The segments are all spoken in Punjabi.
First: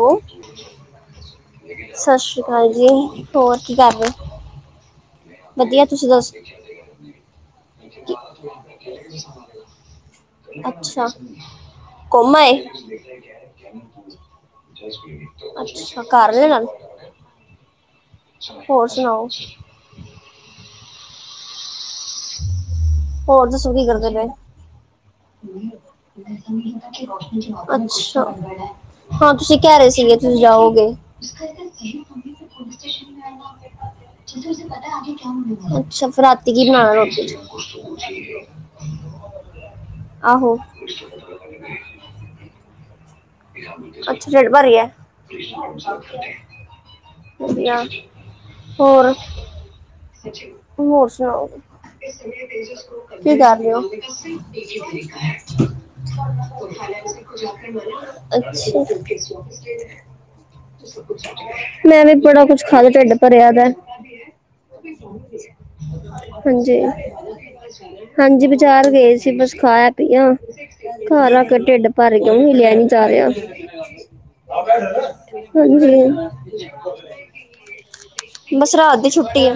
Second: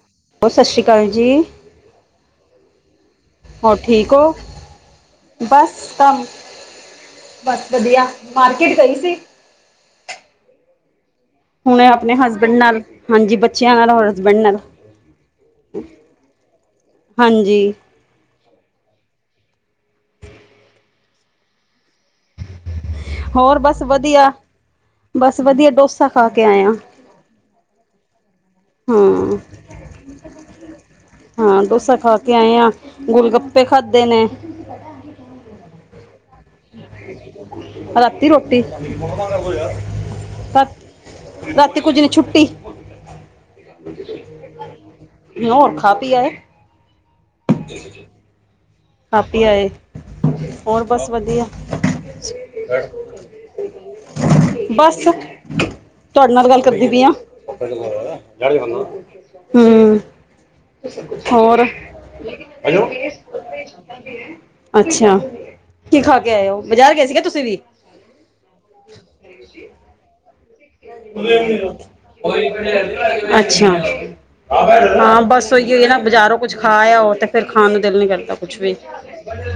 ਹੈਲੋ ਹੋਰ ਸਤਿ ਸ਼੍ਰੀ ਅਕਾਲ ਜੀ ਸਤਿ ਸ੍ਰੀ ਅਕਾਲ ਜੀ ਹੋਰ ਕੀ ਕਰ ਰਹੇ ਠੀਕ ਹੋ ਬਸ ਵਧੀਆ ਤੁਸੀਂ ਕੰਮ ਦੱਸ ਬਸ ਵਧੀਆ ਮਾਰਕੀਟ ਗਈ ਸੀ। ਅੱਛਾ ਹੁਣੇ ਆਪਣੇ ਕੋਮਾ ਹਸਬੈਂਡ ਏ ਨਾਲ ਹਾਂਜੀ ਬੱਚਿਆਂ ਨਾਲ ਹੋਰ ਹਸਬੈਂਡ ਨਾਲ ਅੱਛਾ ਘਾਰ ਹੀ ਹਨ ਹਾਂਜੀ ਹੋਰ ਸੁਣਾਓ ਹੋਰ ਦੱਸੋ ਬਸ ਕੀ ਕਰਦੇ ਪਏ ਵਧੀਆ ਬਸ ਵਧੀਆ ਡੋਸਾ ਖਾ ਕੇ ਆਏ ਹਾਂ ਅੱਛਾ ਹਾਂ ਤੁਸੀਂ ਕਹਿ ਰਹੇ ਸੀਗੇ ਤੁਸੀਂ ਜਾਓਗੇ ਹਾਂ ਤੇ ਖਾਦੇ ਨੇ ਅੱਛਾ ਫਿਰ ਰਾਤੀ ਕੀ ਬਣਾਣਾ ਰੋਟੀ ਚ ਰਾਤੀ ਰੋਟੀ ਆਹੋ ਰਾਤੀ ਕੁੱਝ ਨਹੀਂ ਛੁੱਟੀ ਅੱਛਾ ਢਿੱਡ ਭਰ ਗਿਆ ਹੋਰ ਖਾ ਪੀ ਆਏ। ਵਧੀਆ ਹੋਰ ਖਾ ਪੀ ਆਏ ਹੋਰ ਬਸ ਵਧੀਆ ਸੁਣਾਓ। ਕੀ ਕਰ ਰਏ ਔ ਬਸ ਤੁਹਾਡੇ ਨਾਲ ਗੱਲ ਕਰਦੀ ਪਈ ਆ ਅੱਛਾ ਹਮ ਸਭ ਕੁਛ ਹੋਰ [inaudible] ਮੈਂ ਵੀ ਬੜਾ ਕੁਛ ਹੈਲੋ ਖਾਦਾ, ਢਿੱਡ ਭਰਿਆ ਪਯਾ ਅੱਛਾ ਕੀ ਖਾ ਕੇ ਆਏ ਹੋ ਹਾਂਜੀ, ਬਾਜ਼ਾਰ ਗਏ ਸੀਗੇ ਤੁਸੀਂ ਵੀ ਹਾਂਜੀ ਬਜ਼ਾਰ ਗਏ ਸੀ, ਬਸ ਖਾਇਆ ਪੀਆ ਘਰ ਆ ਕੇ ਢਿੱਡ ਭਰ ਗਿਆ, ਹੁਣ ਹਿਲਯਾ ਨੀ ਜਾ ਰਿਹਾ। ਅੱਛਾ ਹਾਂ ਬਸ ਉਹੀ ਹੋਈ ਨਾ ਹਾਂਜੀ ਬਾਜ਼ਾਰੋਂ ਕੁਝ ਖਾ ਆਓ ਤੇ ਫਿਰ ਖਾਣ ਨੂੰ ਦਿਲ ਨਹੀਂ ਕਰਦਾ ਕੁਝ ਵੀ ਬਸ ਰਾਤ ਦੀ ਛੁੱਟੀ ਏ।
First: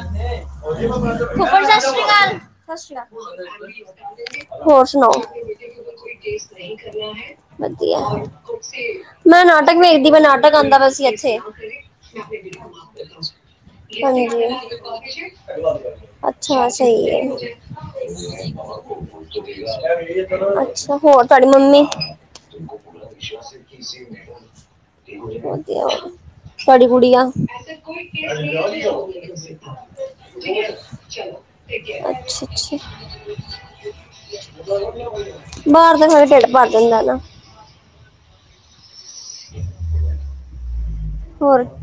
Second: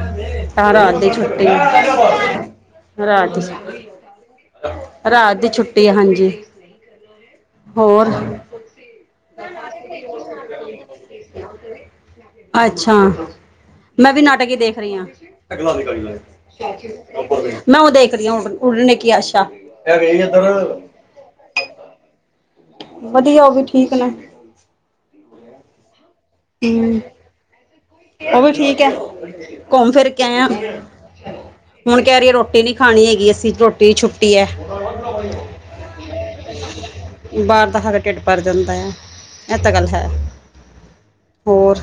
ਤਾਂ ਰਾਤ ਦੀ ਛੁੱਟੀ ਸਸ਼ ਸ਼੍ਰੀ ਰਾਤ ਦੀ ਅਕ--ਹੋਰ ਸੁਣਾਓ? ਰਾਤ ਦੀ ਛੁੱਟੀ ਹੈ ਹਾਂਜੀ ਵਧੀਆ, ਹੋਰ ਮੈਂ ਨਾਟਕ ਵੇਖਦੀ ਮੈਂ ਨਾਟਕ ਆਂਦਾ ਪਿਆ ਸੀ ਇੱਥੇ। ਅੱਛਾ। ਮੈਂ ਵੀ ਹਾਂਜੀ। ਨਾਟਕ ਈ ਦੇਖ ਰਹੀ ਆਂ। ਅੱਛਾ ਸਹੀ ਹੈ। ਮੈਂ ਉਹ ਦੇਖਦੀ ਆਂ, ਉਡਨੇ ਕੀ ਆਸ਼ਾ। ਅੱਛਾ ਹੋਰ, ਤੁਹਾਡੀ ਮੰਮੀ? ਵਧੀਆ ਉਹ ਵੀ ਠੀਕ ਨੇ ਵਧੀਆ, ਤਵਾਡੀ ਹੂੰ, ਗੁੜੀਆ? ਠੀਕ ਏ, ਉਹ ਵੀ ਠੀਕ ਐ। ਘੁੰਮ ਚਲੋ ਠੀਕ ਏ। ਐ ਕਹਿ ਰਹੀਏ, ਰੋਟੀ ਨੀ ਖਾਣੀ ਹੈਗੀ ਅਸੀਂ ਰੋਟੀ ਦੀ ਛੁੱਟੀ ਐ। ਬਾਹਰ ਦਾ ਖਾ, ਕੇ ਢਿੱਡ ਭਰ ਜਾਂਦਾ ਹਨਾ। ਬਾਹਰ ਦਾ ਖਾਕੇ ਢਿੱਡ ਭਰ ਜਾਂਦਾ ਯਾ, ਇਹ ਤਾਂ ਗੱਲ ਹੈ, ਹੋਰ?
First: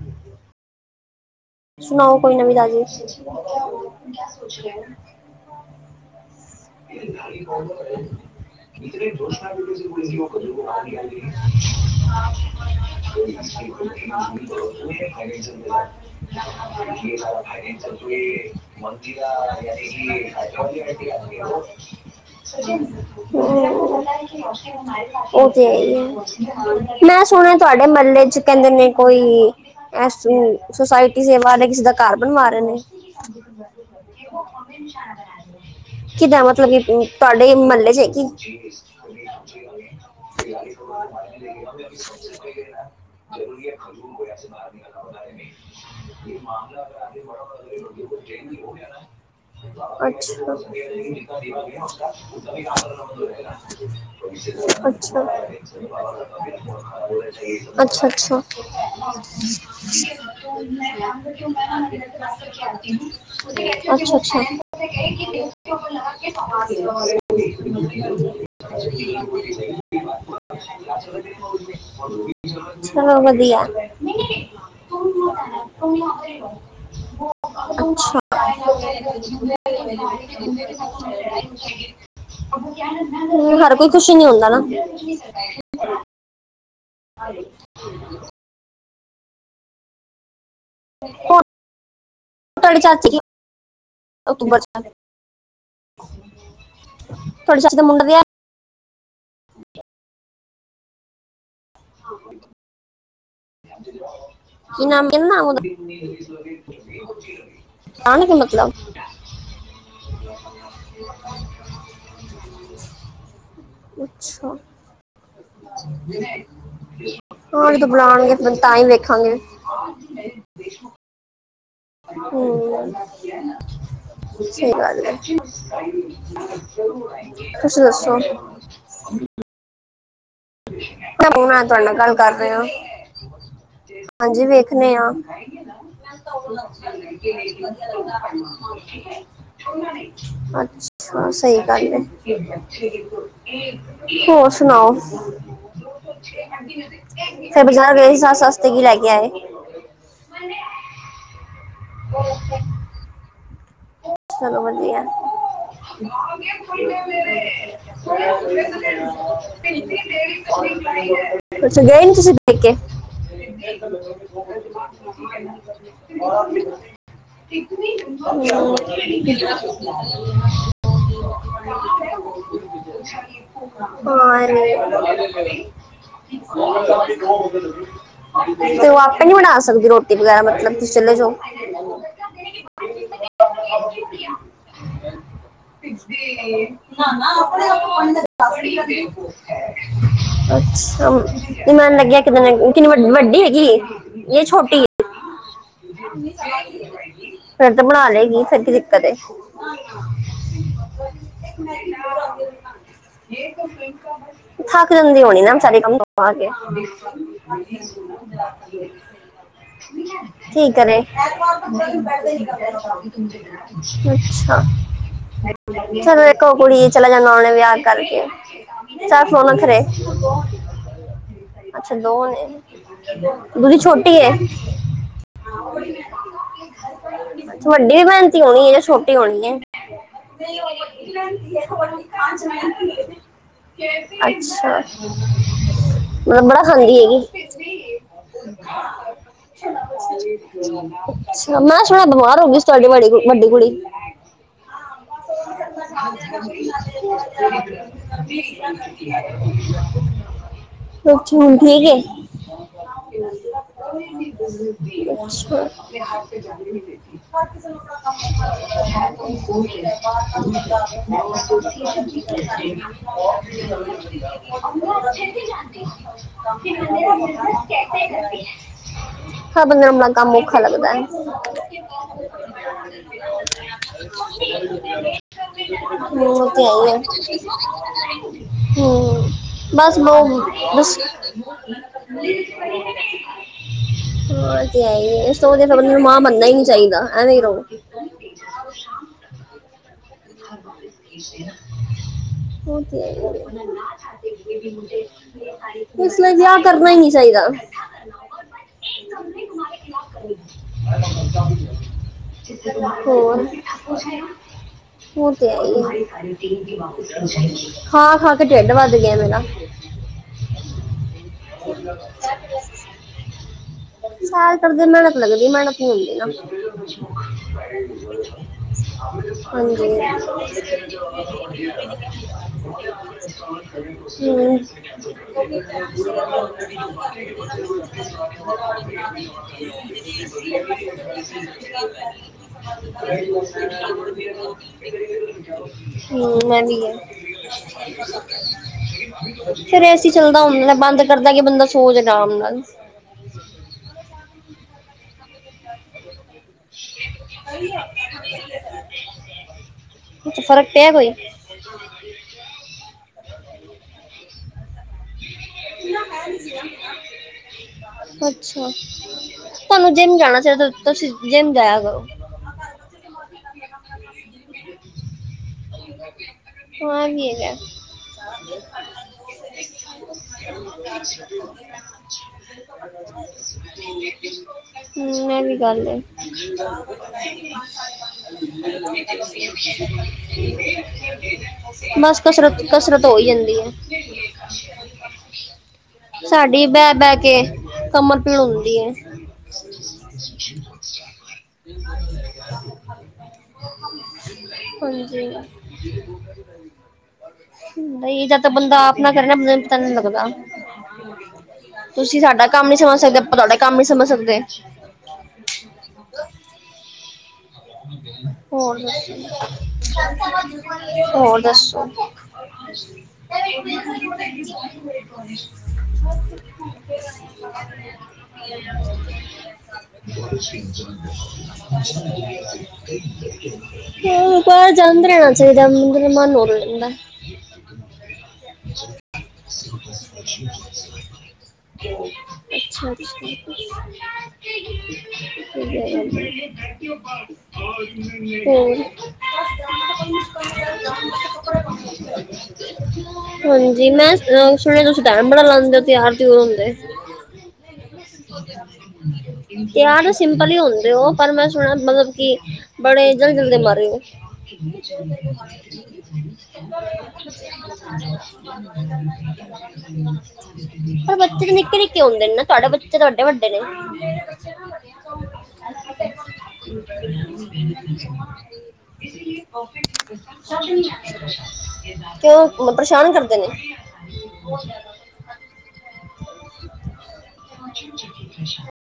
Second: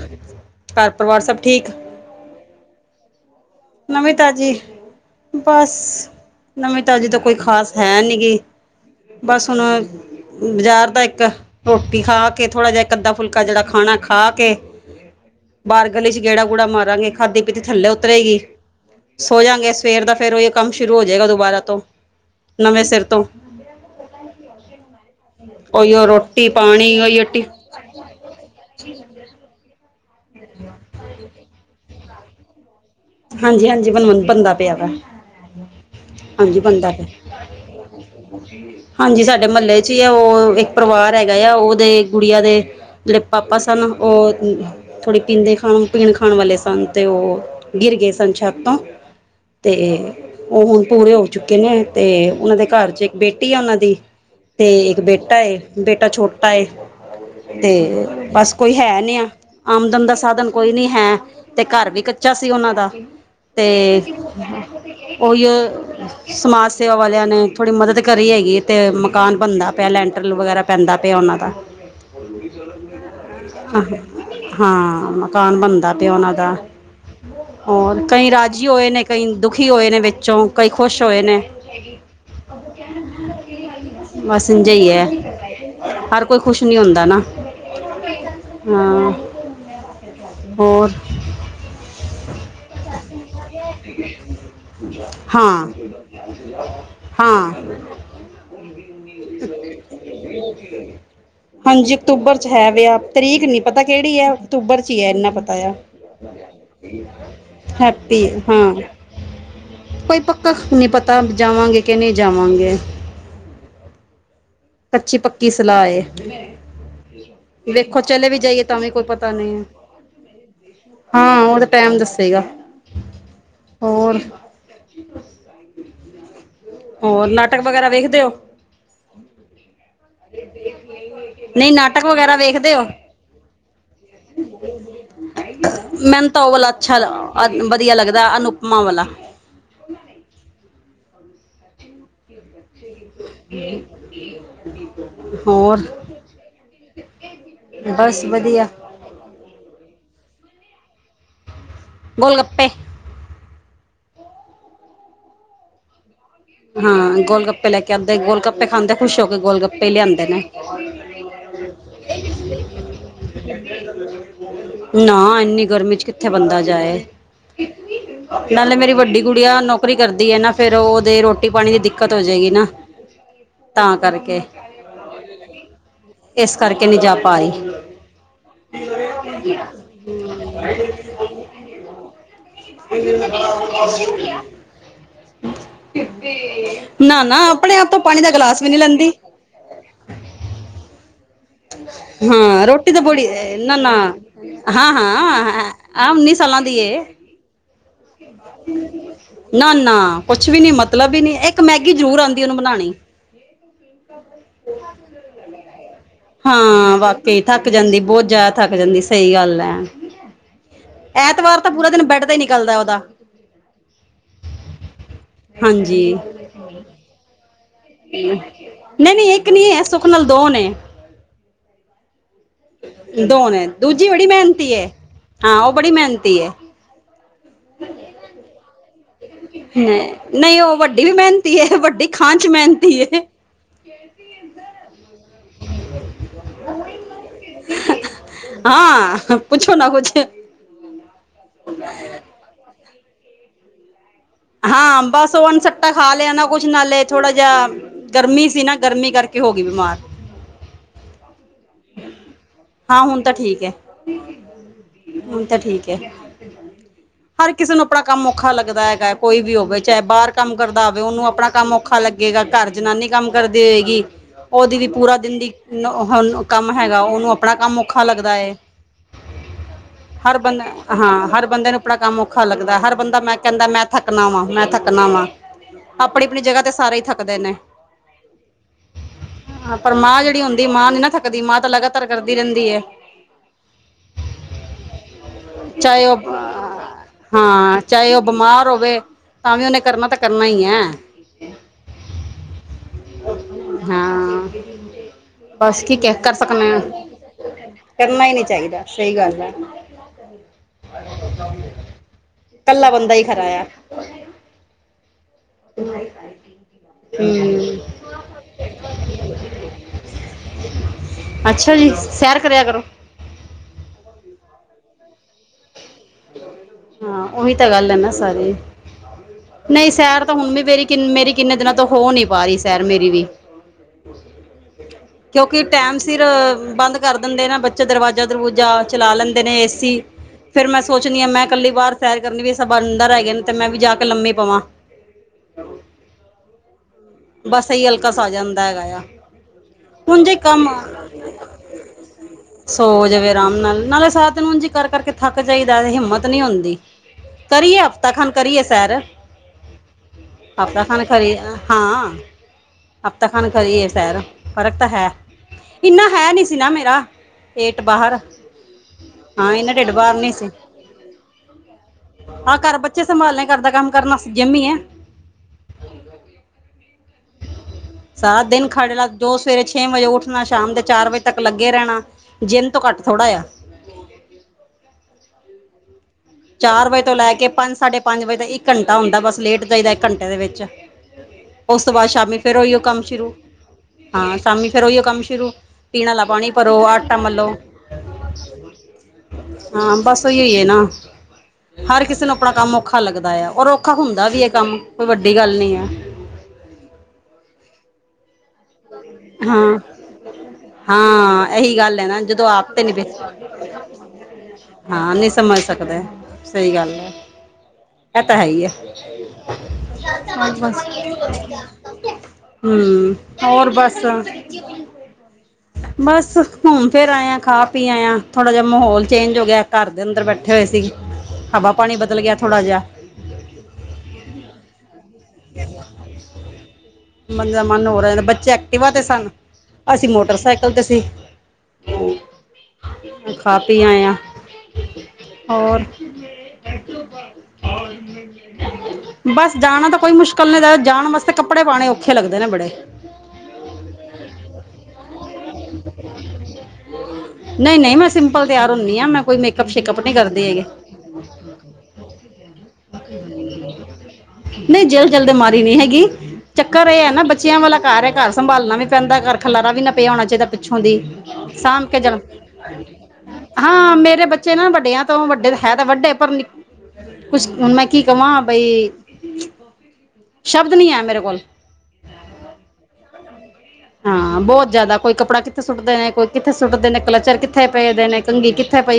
ਘਰ-ਪਰਿਵਾਰ, ਸਭ ਠੀਕ? ਸੁਣਾਓ, ਕੋਈ ਨਵੀਂ-ਤਾਜ਼ੀ? ਨਵੀਂ ਤਾਜੀ ਬਸ, ਨਵੀਂ-ਤਾਜੀ ਤਾ ਕੋਈ ਖਾਸ ਹੈਨੀ ਗੀ। ਬਸ ਹੁਣ ਬਜ਼ਾਰ ਦਾ ਇੱਕ ਰੋਟੀ ਖਾਕੇ, ਥੋੜਾ ਜਿਹਾ ਇੱਕ-ਅੱਧਾ ਫੁਲਕਾ ਜਿਹੜਾ ਖਾਣਾ ਖਾਕੇ ਰੂਮ ਦੇ [unintelligible] ਬਾਰਰ ਗਲੀ'ਚ ਗੇੜਾ-ਗੂੜਾ ਮਾਰਾਂਗੇ, ਖਾਧੀ-ਪੀਤੀ ਥੱਲੇ ਉਤਰੇਗੀ ਸੋ ਜਾਗੇ, ਸਵੇਰ ਦਾ ਫੇਰ ਉਹਹੀ ਕੰਮ ਸ਼ੁਰੂ ਹੋਜੇਗਾ ਦੁਬਾਰਾ ਤੋ ਉਮ, ਉਹ ਤੇ, ਉਹੀਓ ਰੋਟੀ ਪਾਣੀ ਮੈਂ ਉਹੀਓ ਟੀ ਸੁਣਿਆ ਤੁਹਾਡੇ ਮਹਲੇ'ਚ ਕਹਿੰਦੇ ਨੇ ਕੋਈ, ਐ ਸੋਸਾਇਟੀ ਸੇਵਾ ਆਲੇ ਕਿਸੀ ਦਾ ਘਰ ਬਣਵਾ ਰਹੇ ਨੇ। ਹਾਂਜੀ ਹਾਂਜੀ ਬਣ ਬਣਦਾ ਪਿਆ ਵਾ ਕਿਦਾਂ, ਹਾਂਜੀ ਮਤਲਬ ਬਣਦਾ ਕਿ ਪਿਆ ਤੁਹਾਡੇ ਮਹੱਲੇ'ਚ ਹੈ ਕਿ? ਹਾਂਜੀ, ਸਾਡੇ ਮਹੱਲੇ'ਚ ਈ ਆ, ਉਹ ਇੱਕ ਪਰਿਵਾਰ ਹੈਗਾ ਯਾ, ਉਹਦੇ ਗੁੜੀਆਂ ਦੇ ਪਾਪਾ ਸਨ ਉਹ ਥੋੜ੍ਹੀ ਪੀਂਦੇ ਖਾਣ, ਪੀਣ-ਖਾਣ ਵਾਲੇ ਸਨ ਤੇ ਉਹ ਗਿਰ ਗਏ ਸਨ ਛਤ ਤੋਂ ਤੇ ਅੱਛਾ ਉਹ ਹੁਣ ਪੂਰੇ ਹੋ ਚੁੱਕੇ ਨੇ, ਤੇ ਉਹਨਾਂ ਦੇ ਘਰ'ਚ ਇੱਕ ਬੇਟੀ ਆ ਉਹਨਾਂ ਦੀ। ਤੇ ਇੱਕ ਅੱਛਾ ਬੇਟਾ ਏ, ਬੇਟਾ ਛੋਟਾ ਏ, ਤੇ ਅੱਛਾ ਅੱਛਾ ਬਸ ਕੋਈ ਹੈ ਨੀ ਆ। ਆਮਦਨ ਦਾ ਸਾਧਨ ਕੋਈ ਨੀ ਹੈ, ਤੇ ਘਰ ਵੀ ਕੱਚਾ ਸ ਸੀ ਉਹਨਾਂ ਦਾ, ਤੇ ਅੱਛਾ ਅੱਛਾ ਓਹੀਓ ਸਮਾਜ ਸੇਵਾ ਵਾਲਿਆਂ ਨੇ ਥੋੜ੍ਹੀ ਮਦਦ ਕਰੀ ਹੈਗੀਏ, ਤੇ ਮਕਾਨ ਬਣਦਾ ਪਿਆ ਲੈਂਟਰ ਵਗੈਰਾ ਪੈਂਦਾ ਪਿਆ ਉਹਨਾਂ ਦਾ। ਚਲੋ, ਵਧੀਆ। ਹਾਂ, ਮਕਾਨ ਬਣਦਾ ਪਿਆ ਉਹਨਾਂ ਦਾ। [inaudible] ਔਰ ਅੱਛਾ। ਕਈ ਰਾਜੀ ਹੋਏ ਨੇ ਕਈ ਦੁਖੀ ਹੋਏ ਨੇ ਵਿੱਚੋਂ ਕਈ ਖੁਸ਼ ਹੋਏ ਨੇ ਹਰ ਕੋਈ ਖੁਸ਼ ਨੀ ਬਸ ਹੁੰਦਾ ਨਾ? ਇੰਝ ਹੀ ਹੈ ਹਰ ਕੋਈ ਖੁਸ਼ ਨਹੀਂ ਹੁੰ [unintelligible] ਹਾਂ, ਹੋਰ? ਹੋਰ ਤੁਹਾਡੀੇ ਚਾਚੀ ਤੂਆਡੇ ਹਾਂ ਹਾਂ ਸਬਦੇ ਮੁੰਡਦੇ ਆ? ਹਾਂਜੀ, ਅਕਤੂਬਰ ਚ ਹੈ ਵੇਆ। ਤਰੀਕ ਨੀ ਪਤਾ ਕੇੜੀ ਐ, ਅਕਤੂਬਰ ਕੀ ਚ ਈ ਐ, ਨਾਮ ਕਹਿੰਦਾ ਏਨਾ ਨਾਮ ਪਤਾ ਉਹਦਾ ਆ। ਹੈਪੀ, ਬੁਲਾਣਗੇ ਮਤਲਬ ਹਾਂ। ਕੋਈ ਪੱਕਾ ਖ ਨੀ ਪਤਾ ਜਾਵਾਂਗੇ ਕੇ ਨਈ ਜਾਵਾਂਗੇ। ਅੱਛਾ। ਕੱਚੀ-ਪੱਕ ਕੀ ਸਲਾਅ ਏ, ਹਾਂ ਜਦੋਂ ਵੇਖੋ ਚਲੇ ਬੁਲਾਣਗੇ ਵੀ ਫਿਰ ਜਾਈਏ ਤਾਂ ਹੀ ਵੀ ਕੋਈ ਪਤਾ ਵੇਖਾਂਗੇ ਨਈ ਐ। [inaudible] ਹੂੰ। ਹੋਰ ਸਈ ਗੱਲ ਏ, ਹੋਰ ਨਾਟਕ ਤੂਸੀ ਵਗੈਰਾ ਦੱਸੋ? [inaudible] ਹੁਣ ਆ ਨਈ ਤੁਹਾਡੇ ਨਾਲ ਨਾਟਕ ਗੱਲ ਕਰ ਵਗੈਰਾ ਰਹੇ ਹਾਂ ਵੇਖਦੇ ਓ? ਹਾਂਜੀ ਵੇਖਨੇ ਆ ਮੈਨ ਤਾ ਓ ਵਾਲਾ ਅੱਛਾ ਲ ਅ ਵਦੀਆ ਲੱਗਦੈ ਅਨੁ ਪਮਾ ਵਲਾ। ਅੱਛਾ, ਸਈ ਗਾੱਲ ਏ। ਹੋਰ ਸੁਨਾਓ? ਹੋਰ। [unintelligible] ਸਬ ਛਾੱਡ ਮੇਰੀ ਬਸ ਸਾੱਸ ਵਧੀਆ ਅਸਤੇ ਕੀ ਲੇ ਲੇਆਏ? ਗੋਲਗੱਪੇ। ਚਲੋ ਵਦੀਐ। [inaudible] ਹਾਂ ਗੋਲ ਗੱਪੇ ਲੈ ਕੇ ਆਉਂਦੇ ਗੋਲ ਗੱਪੇ ਖਾਂਦੇ ਖੁਸ਼ ਹੋ ਕੇ ਗੋਲ ਗੱਪੇ ਲਿਆਂਦੇ ਨੇ ਅੱਛਾ, ਗਏ ਨੀ ਤੂਸੀ ਪੇਕੇ? [inaudible] ਨਾ, ਇੰਨੀ ਗਰਮੀ ਚ ਕਿੱਥੇ ਬੰਦਾ ਜਾਏ। ਨਾਲੇ ਮੇਰੀ ਵੱਡੀ ਗੂੜੀਆ ਨੌਕਰੀ ਕਰਦੀ ਏ ਨਾ, ਫੇਰ ਓ ਓਦੇ ਰੋਟੀ-ਪਾਣੀ ਦੀ ਦਿੱਕਤ ਹੋ ਜੇਗੀ ਨਾ। [inaudible] ਤਾਂ ਕਰਕੇ ਇਸ ਕਰਕੇ ਨਹੀਂ ਜਾ ਪਾ ਰਹੀ ਤੇ ਓ ਆਪੇ ਨੀ ਬਣਾ ਸਕਦੀ ਰੋਟੀ ਵਗੈਰਾ, ਮਤਲਬ ਤੂਸੀ ਚਲੇ ਜੋ। [inaudible] [inaudible] [inaudible] [unintelligible] ਨਾ ਨਾ ਆਪਣੇ ਆਪ ਤੋਂ ਪਾਣੀ ਦਾ ਗਲਾਸ ਵੀ ਨਹੀਂ ਲੈਂਦੀ ਅੱਛ ਮੈਨ ਲੱਗੇਆ ਕਿੰਨੀ ਹਾਂ ਵ, ਕਿੰਨੀ ਰੋਟੀ ਤਾਂ ਵ ਬੜੀ ਵੱਡੀ ਹੈਗੀ ਨਾ ਏ ਨਾ ਯਾ ਛੋਟੀ ਏ? ਹਾਂ ਹਾਂ ਆ ਉੱਨੀ ਫੇਰ ਤੇ ਬਣਾ ਲੇਗੀ ਫਿਰ ਕੀ ਦਿੱਕਤ ਹੈ ਨਾ-ਨਾ ਕੁੱਛ ਵੀ ਨੀ ਮਤਲਬ ਈ ਨੀ, ਏੱਕ ਮੈਗੀ ਜਰੂਰ ਆਂਦੀ ਏ ਓਨੂੰ ਬਣਾਨੀ। ਥੱਕ ਜਾਂਦੀ ਹੋਣੀ ਨਾ ਵਿਚਾਰੀ ਕੰਮ ਤੋਂ ਆ ਕੇ ਹਾਂ, ਵਾਕੇਈ। ਥਾੱਕ ਜਾਂਦੀ ਬੋਤ ਜਾਦਾ ਥਾੱਕ ਜਾਂਦੀ, ਸਈ ਗਾੱਲ ਐ, ਠੀਕ ਕਰੇ ਐਤਵਾਰ ਤਾਂ ਪੂਰਾ ਦਿਨ ਬੈਠ ਤੇ ਈ ਨੀ ਨਿਕਲਦੈ ਓਦਾ। ਅੱਛਾ, ਹਾਂਜੀ ਚਲੋ ਇੱਕੋ ਓ ਕੁੜੀ ਏ, ਚਲਾ ਜਾਂਨੇ ਓਨੇ ਵੇਆ ਕੇ। ਕਾਰਕੇ, ਨਹੀਂ ਚਾਰ ਨਹੀਂ ਸੌ ਇੱਕ ਨੀ ਨਥਰੇ, ਹੈ ਸੁੱਖ ਨਾਲ ਦੋ ਨੇ ਅੱਛਾ ਦੋ ਨੇ। ਦੋ ਨੇ, ਦੂਜੀ ਛੋਟੀ ਬੜੀ ਹੈ ਮ੍ਹੈਨਤੀ ਅੱਛਾ, ਏ, ਹਾਂ ਓ ਬੜੀ ਮ੍ਹੈਨਤੀ ਏ। ਥੁਆਡੀ ਮ੍ਹੈਨਤੀ ਹੋਣੀ ਏ, ਛੋਟੀ ਹੋਣੀ ਏ। ਨਈ, ਨਈ ਓ ਵੱਡੀ ਵੀ ਮ੍ਹੈਨਤੀ ਏ, ਵੱਡੀ ਖਾਂਨ ਚ ਮ੍ਹੈਨਤੀ ਏ। ਅੱਛਾ, ਮਲਬ ਬੜਾ ਖਾਂਦੀ ਏ ਕੀ? ਹਾਂ, ਪੁੱਛੋ ਨਾ ਕੁਛ। ਮੈਂ ਸੁਣਿਆ ਬੀਮਾਰ ਹੋ ਗਈ ਸੀ ਤੁਆਡੀ ਵ ਵੱਡੀ ਕੁੜੀ। ਹਾਂ, ਬਸ ਓ ਅਨਸਟਾ ਖਾ ਲਿਆ ਨਾ, ਕੁਛ ਨਾਲੇ ਥੋੜਾ ਜਿਹੀ ਗਰਮੀ ਸੀ ਨਾ। ਗਰਮੀ ਕਰਕੇ ਹੋ ਗਈ ਬਿਮਾਰ। ਅੱਛਾ, ਹੁਣ ਹਾਂ ਹੁਣ ਠੀਕ ਤਾਂ ਠੀਕ ਹੈ ਏ। ‌ ਹੁਣ ਤਾਂ [unintelligible] ਠੀਕ ਹੈ ਅੱਛਾ ਹਰ ਨੂੰ ਆਪਣਾ ਕੰਮ ਕਿਸੇ ਔਖਾ ਲੱਗਦਾ ਹੈਗਾ ਨੂੰ ਕੋਈ ਵੀ ਹੋਵੇ ਚਾਹੇ ਆਪਣਾ ਬਾਹਰ ਕਰਦਾ ਹੋਵੇ ਕੰਮ ਉਹਨੂੰ ਆਪਣਾ ਕੰਮ ਦਾ ਔਖਾ ਲੱਗੇਗਾ ਘਰ ਮੌਕਾ ਜਨਾਨੀ ਕੰਮ ਲੱਗਦਾ। ਕਰਦੀ ਹੋਏਗੀ [unintelligible] ਾਂ ਉਹਦੀ ਵੀ ਪੂਰਾ ਦਿਨ ਦੀ ਨ ਹੁਣ ਕੰਮ ਹੈਗਾ ਉਹਨੂੰ ਆਪਣਾ ਕੰਮ ਔਖਾ ਲੱਗਦਾ ਹੈ [unintelligible] ਸਬ ਬੰਦਿਆਂ ਨੂੰ ਆਪਣਾ ਕੰਮ ਹਰ ਔਖਾ ਬੰਦਾ ਲੱਗਦਾ ਐ। ਹਾਂ ਹਰ ਬੰਦੇ ਨੂੰ ਆਪਣਾ ਕੰਮ ਔਖਾ ਲੱਗਦਾ, ਹਰ ਬੰਦਾ ਮੈਂ ਕੈਂਦਾ ਮੈਂ [unintelligible] ਵੋ ਥੱਕਣਾ ਤੇ ਵਾਂ ਮੈਂ ਥੱਕਣਾ ਵਾਂ ਆਪਣੀ ਆਪਣੀ ਜਗ੍ਹਾ ਤੇ ਸਾਰੇ ਹੀ ਥੱਕਦੇ ਨੇ ਐ ਈ ਐ ਹੂੰ, ਹਾਂ, ਪਰ ਬਸ ਮਾਂ ਲੋਗ ਜਿਹੜੀ ਹੁੰਦੀ ਮਾਂ ਬਸ ਨਹੀਂ [unintelligible] ਨਾ ਥੱਕਦੀ ਮਾਂ ਤਾਂ ਲਗਾਤਾਰ ਕਰਦੀ ਰਹਿੰਦੀ ਹੈ ਓਤੇ ਐ ਈ ਏ, ਇਸ ਤੋਂ ਵਧੀਆ ਬੰਦੇ ਨੂੰ ਮਾਂ ਬੰਨਨਾ ਈ ਨੀ ਚਾਈਦਾ ਐਵੇਂ ਈ ਰਵੋ। ਚਾਏ ਓ ਬਿਮਾਰ ਹੋਵੇ ਤਾਂ ਵੀ ਓਨੇ ਕਰਨਾ ਤੇ [unintelligible] ਓ ਤੇ ਐ ਈ ਏ, ਹਾਂ ਬਸ ਕੀ [unintelligible] ਕਹਿ ਇਸ ਕਰ ਲਈ ਵਿਆ ਸਕਨੇ ਆ ਕਰਨਾ ਈ ਨੀ ਚਾਈਦਾ। ਕਰਨਾ ਈ ਨੀ ਚਾਈਦਾ, ਸਈ ਗੱਲ ਐ। [unintelligible] ਕੱਲਾ ਬੰਦਾ ਈ ਖਰਾ ਆ। ਪੁਛ ਲੈਣਾ। ਓ ਤੇ ਐ ਈ ਏ, ਹੂੰ ਖਾ-ਖਾ ਕੇ ਢਿੱਡ ਵੱਧ ਗਿਆ ਮੇਰਾ। ਅੱਛਾ ਜੀ, ਸੈਰ ਕਰਿਆ ਕਰੋ। ਸੈਰ ਕਰਦੇ ਮੇਹਨਤ ਲੱਗਦੀ, ਮੇਹਨਤ ਨੀ ਹੁੰਦੀ ਨਾ। ਇਹ ਤਾ ਗੱਲ ਐ ਨਾ ਸਾਰੀ। ਹਾਂਜੀ [unintelligible] ਹੂੰ ਨਹੀਂ ਸੈਰ ਤਾਂ ਹੁਣ ਵੀ ਮੇਰੀ ਕਿੰਨ ਮੇਰੀ ਕਿੰਨੇ ਦਿਨਾਂ ਤੋਂ ਹੋ ਨਹੀਂ ਪਾ ਰਹੀ ਸੈਰ ਮੇਰੀ ਵੀ ਕਿਉਂਕਿ [unintelligible] ਬੱਚ ਦਰਵਾਜ਼ਾ-ਦਰਵੂਜਾ ਚਲਾ ਲੈਂਦੇ ਨੇ, ਏ ਸੀ ਫੇਰ ਮੈਂ ਸੋਚਣੀ ਆਂ ਮੈਂ ਕੱਲੀ ਬਾਰ ਸੈਰ ਕਰਨੀ ਪੀਆ, ਸਭ ਅੰਦਰ ਹੈਗੇ ਨੇ ਤੇ ਮੈਂ ਵੀ ਜਾ ਕੇ ਲੰਮੀ ਹੂੰ, ਐਵੀ ਐ। ਬਸ ਏਈ ਅਲਕਸ ਆ ਜਾਂਦਾ ਹੈਗਾ ਆ। ਫਿਰ ਏ ਸੀ ਹੁਣ ਜੇ ਚੱਲਦਾ ਕੰਮ ਹੁੰਦਾ ਬੰਦ ਕਰਦਾ ਕਿ ਬੰਦਾ ਸੋ ਜੇ ਅਰਾਮ ਨਾਲ। ਸੋ ਜਵੇ ਰਾਮ ਨਾਲ, ਨਾਲੇ ਸਾਰਾ ਦਿਨ ਉਂਜ ਈ ਕਰ- ਕਰਕੇ ਥੱਕ ਜਾਈਦਾ ਹਿੰਮਤ ਨੀ ਹੁੰਦੀ। ਕਰੀ ਏ ਹਫ਼ਤਾ ਖੰਠ ਕਰਿਏ ਸੈਰ। ਅੱਛਾ ਫਰਕ ਹਫਤਾ ਪਿਆ ਖਢ ਕੋਈ ਕਰਿਏ ਨਾ। ਹਾਂ, ਹਫ਼ਤਾ ਖਢ ਕਰੀ ਏ ਸੈਰ ਫ਼ਰਕ ਤਾਂ ਹੈ। ਇੰਨਾ ਹੈ ਨੀ ਸੀ ਨਾ ਮੇਰਾ ਪੇਟ ਬਾਹਰ, ਅੱਛਾ ਹਾਂ ਏਨਾਂ ਤੁਹਾਨੂੰ ਜਿੰਮ ਜਾਣਾ ਚਾਈਦਾ ਤੁਸੀਂ ਜਿੰਮ ਜਾਇਆ ਕਰੋ। ਆ ਘਰ ਬੱਚੇ ਸੰਭਾਲਣੇ, ਘਰ ਦਾ ਕੰਮ ਕਰਨਾ ਅਸੀ ਜਿੰਮ ਈ ਐ। [unintelligible] ਹਾ ਸਾਰਾ ਦਿਨ ਖੜ ਲਤ ਜੋ ਸਵੇਰੇ ਛੇ ਵਜੇ ਉੱਠਣਾ, ਸ਼ਾਮ ਦੇ ਚਾਰ ਵਜੇ ਤੱਕ ਲੱਗੇ ਰੈਣਾ। ਜਿੰਮ ਤੋਂ ਘੱਟ ਥੋੜ੍ਹਾ ਆ। ਹੂੰ, ਏ ਵੀ ਗੱਲ ਏ। ਚਾਰ ਵਜੇ ਤੋਂ ਲੈ ਕੇ ਪੰਜ-ਸਾਢੇ ਪੰਜ ਵਜੇ ਤਕ ਇੱਕ ਘੰਟਾ ਹੁੰਦਾ, ਬਸ ਲੇਟ ਜਾਈਦਾ ਇੱਕ ਘੰਟੇ ਦੇ ਵਿੱਚ। ਉਸ ਤੋਂ ਬਾਦ ਬਸ ਸ਼ਾਮੀ ਫੇਰ ਕਸਰਤ ਓਈਓ ਕੰਮ ਕਸਰਤ ਹੋ ਹੀ ਸ਼ੁਰੂ, ਜਾਂਦੀ ਹੈ ਹਾਂ ਸ਼ਾਮੀ ਫੇਰ ਓਈਓ ਕੰਮ ਸ਼ੁਰੂ। ਪੀਣ ਅਲਾ ਪਾਣੀ ਸਾਡੀ ਭਰੋ, ਬਹਿ ਬਹਿ ਆਟਾ ਕੇ ਮੱਲੋ। ਕਮਰ ਪੀੜ ਹੁੰਦੀ ਏ। ਹਾਂ ਬਸ ਉਈ-ਉਈ ਏ ਨਾ। ਹਰ ਕਿਸੇ ਨੂੰ ਆਪਣਾ ਕੰਮ ਔਖਾ ਲੱਗਦਾ ਆ ਔਰ ਔਖਾ ਹੁੰਦਾ ਵੀ ਐ ਕੰਮ ਕੋਈ ਵੱਡੀ ਗੱਲ ਨੀ ਐ। ਬਈ ਤਾਂ 'ਤੇ ਬੰਦਾ ਆਪ ਨਾ ਕਰੇ ਨਾ ਬੰਦੇ ਨੂੰ ਪਤਾ ਹਾਂ ਨੀ ਲੱਗਦਾ। ਹਾਂ ਇਹੀ ਗੱਲ ਹੈ ਨਾ ਤੁਸੀਂ ਜਦੋਂ ਸਾਡਾ ਕੰਮ ਆਪ ਨੀ ਤੇ ਸਮਝ ਵੇਚ ਸਕਦੇ, ਆਪਾਂ ਤੁਹਾਡਾ ਕੰਮ ਨੀ ਸਮਝ ਸਕਦੇ। ਹਾਂ ਨਈ ਸਮਝ ਸਕਦੇ, ਸਈ ਗੱਲ ਐ। ਐ ਤਾਂ ਹੈ ਈ ਐ। ਹੋਰ ਦੱਸੋ ਹੋਰ ਦੱਸੋ ਹੂੰ ਹੋਰ ਬਸ [inaudible] ਬਸ ਘੁੰਮ ਫਿਰ ਆਏ ਆ, ਖਾ ਪੀ ਆਏ ਆ ਥੋੜਾ ਜਾ ਮਾਹੌਲ ਚੇਂਜ ਹੋ ਗਿਆ ਘਰ [inaudible] ਦੇ ਅੰਦਰ ਬੈਠੇ ਹੋਏ ਸੀ ਹਵਾ ਪਾਣੀ ਬਦਲ ਗਿਆ ਥੋੜਾ ਜਿਹਾ ਓ ਤਾਰਾ ਜਨ ਰੇਆ। ਬੰਦੇ ਦਾ ਮਨ ਹੋ ਰੇ ਨੇ ਬੱਚੇ ਐਕਟਿਵਾ 'ਤੇ ਸਨ ਅਸੀਂ ਮੋਟਰਸਾਈਕਲ 'ਤੇ ਸੀ। ਕਿਉਂ? ਅੱਛਾ-ਅੱਛਾ। ਖਾ ਪੀ ਆਏ ਆ ਹੋਰ ਹੋਰ। ਬਸ ਜਾਣਾ ਤਾਂ ਕੋਈ ਮੁਸ਼ਕਿਲ ਨੀ ਦੇ ਜਾਣ ਵਾਸਤੇ ਕੱਪੜੇ ਪਾਣੇ ਔਖੇ ਲੱਗਦੇ ਨੇ ਬੜੇ। ਹਾਂਜੀ ਮੈਂ ਅ ਸੁਣਿਆ ਤੁਸੀਂ ਟੈਮ ਬੜਾ ਲਾਂਦੇ ਓ ਤਿਆਰ ਤਿਉਰ ਹੁੰਦੇ। ਨਹੀਂ ਨਹੀਂ ਮੈਂ ਸਿੰਪਲ ਤਿਆਰ ਹੁੰਨੀ ਆ ਮੈਂ ਕੋਈ ਮੇਕਅਪ ਸ਼ੇਕਅਪ ਤਿਆਰ ਤਾਂ ਨਹੀਂ ਕਰਦੀ ਸਿੰਪਲ ਈ ਹੈਗੀ ਹੁੰਦੇ ਓ। ਪਰ ਮੈਂ ਸੁਣਿਆ ਮਤਲਬ ਕਿ ਬੜੇ ਜਲ-ਜਲ ਦੇ ਮਾਰੇ ਓ। [inaudible] ਨਹੀਂ ਜਲ ਜਲ ਦੇ ਮਾਰੀ ਨਹੀਂ ਹੈਗੀ ਚੱਕਰ ਇਹ ਹੈ ਨਾ ਬੱਚਿਆਂ ਵਾਲਾ ਘਰ ਹੈ ਘਰ ਸੰਭਾਲਣਾ ਵੀ ਪੈਂਦਾ ਘਰ ਖਲਾਰਾ ਵੀ ਨਾ ਪਿਆ ਹੋਣਾ ਚਾਹੀਦਾ ਪਿੱਛੋਂ ਦੀ ਪਰ ਬੱਚੇ ਤਾਂ ਸਾਂਭ ਕੇ ਨਿੱਕੇ-ਨਿੱਕੇ ਜਨ ਹੁੰਦੇ ਨੇ ਨਾ ਤੁਹਾਡੇ ਬੱਚੇ ਤਾਂ ਐਡੇ ਵੱਡੇ ਨੇ। ਚੇ ਨਾ ਵੱਡਿਆਂ ਤੋਂ ਵੱਡੇ ਹੈ ਤਾਂ ਵੱਡੇ ਪਰ ਨਿ, ਕੁਛ ਹੁਣ ਮੈਂ ਕੀ ਕਵਾਂ ਬਈ [inaudible] ਸ਼ਬਦ ਨਹੀਂ ਹੈ ਮੇਰੇ ਕੋਲ 'ਤੇ ਓ ਪ੍ਰੇਸ਼ਾਨ ਕਰਦੇ ਨੇ? ਹਾਂ ਬਹੁਤ ਜ਼ਿਆਦਾ ਕੋਈ ਕੱਪੜਾ ਕਿੱਥੇ ਸੁੱਟਦੇ ਨੇ, ਕੋਈ ਕਿੱਥੇ ਸੁੱਟਦੇ ਨੇ, ਕਲੱਚਰ ਕਿੱਥੇ ਪਏ ਦੇ ਨੇ ਕੰਘੀ ਕਿੱਥੇ ਪਈ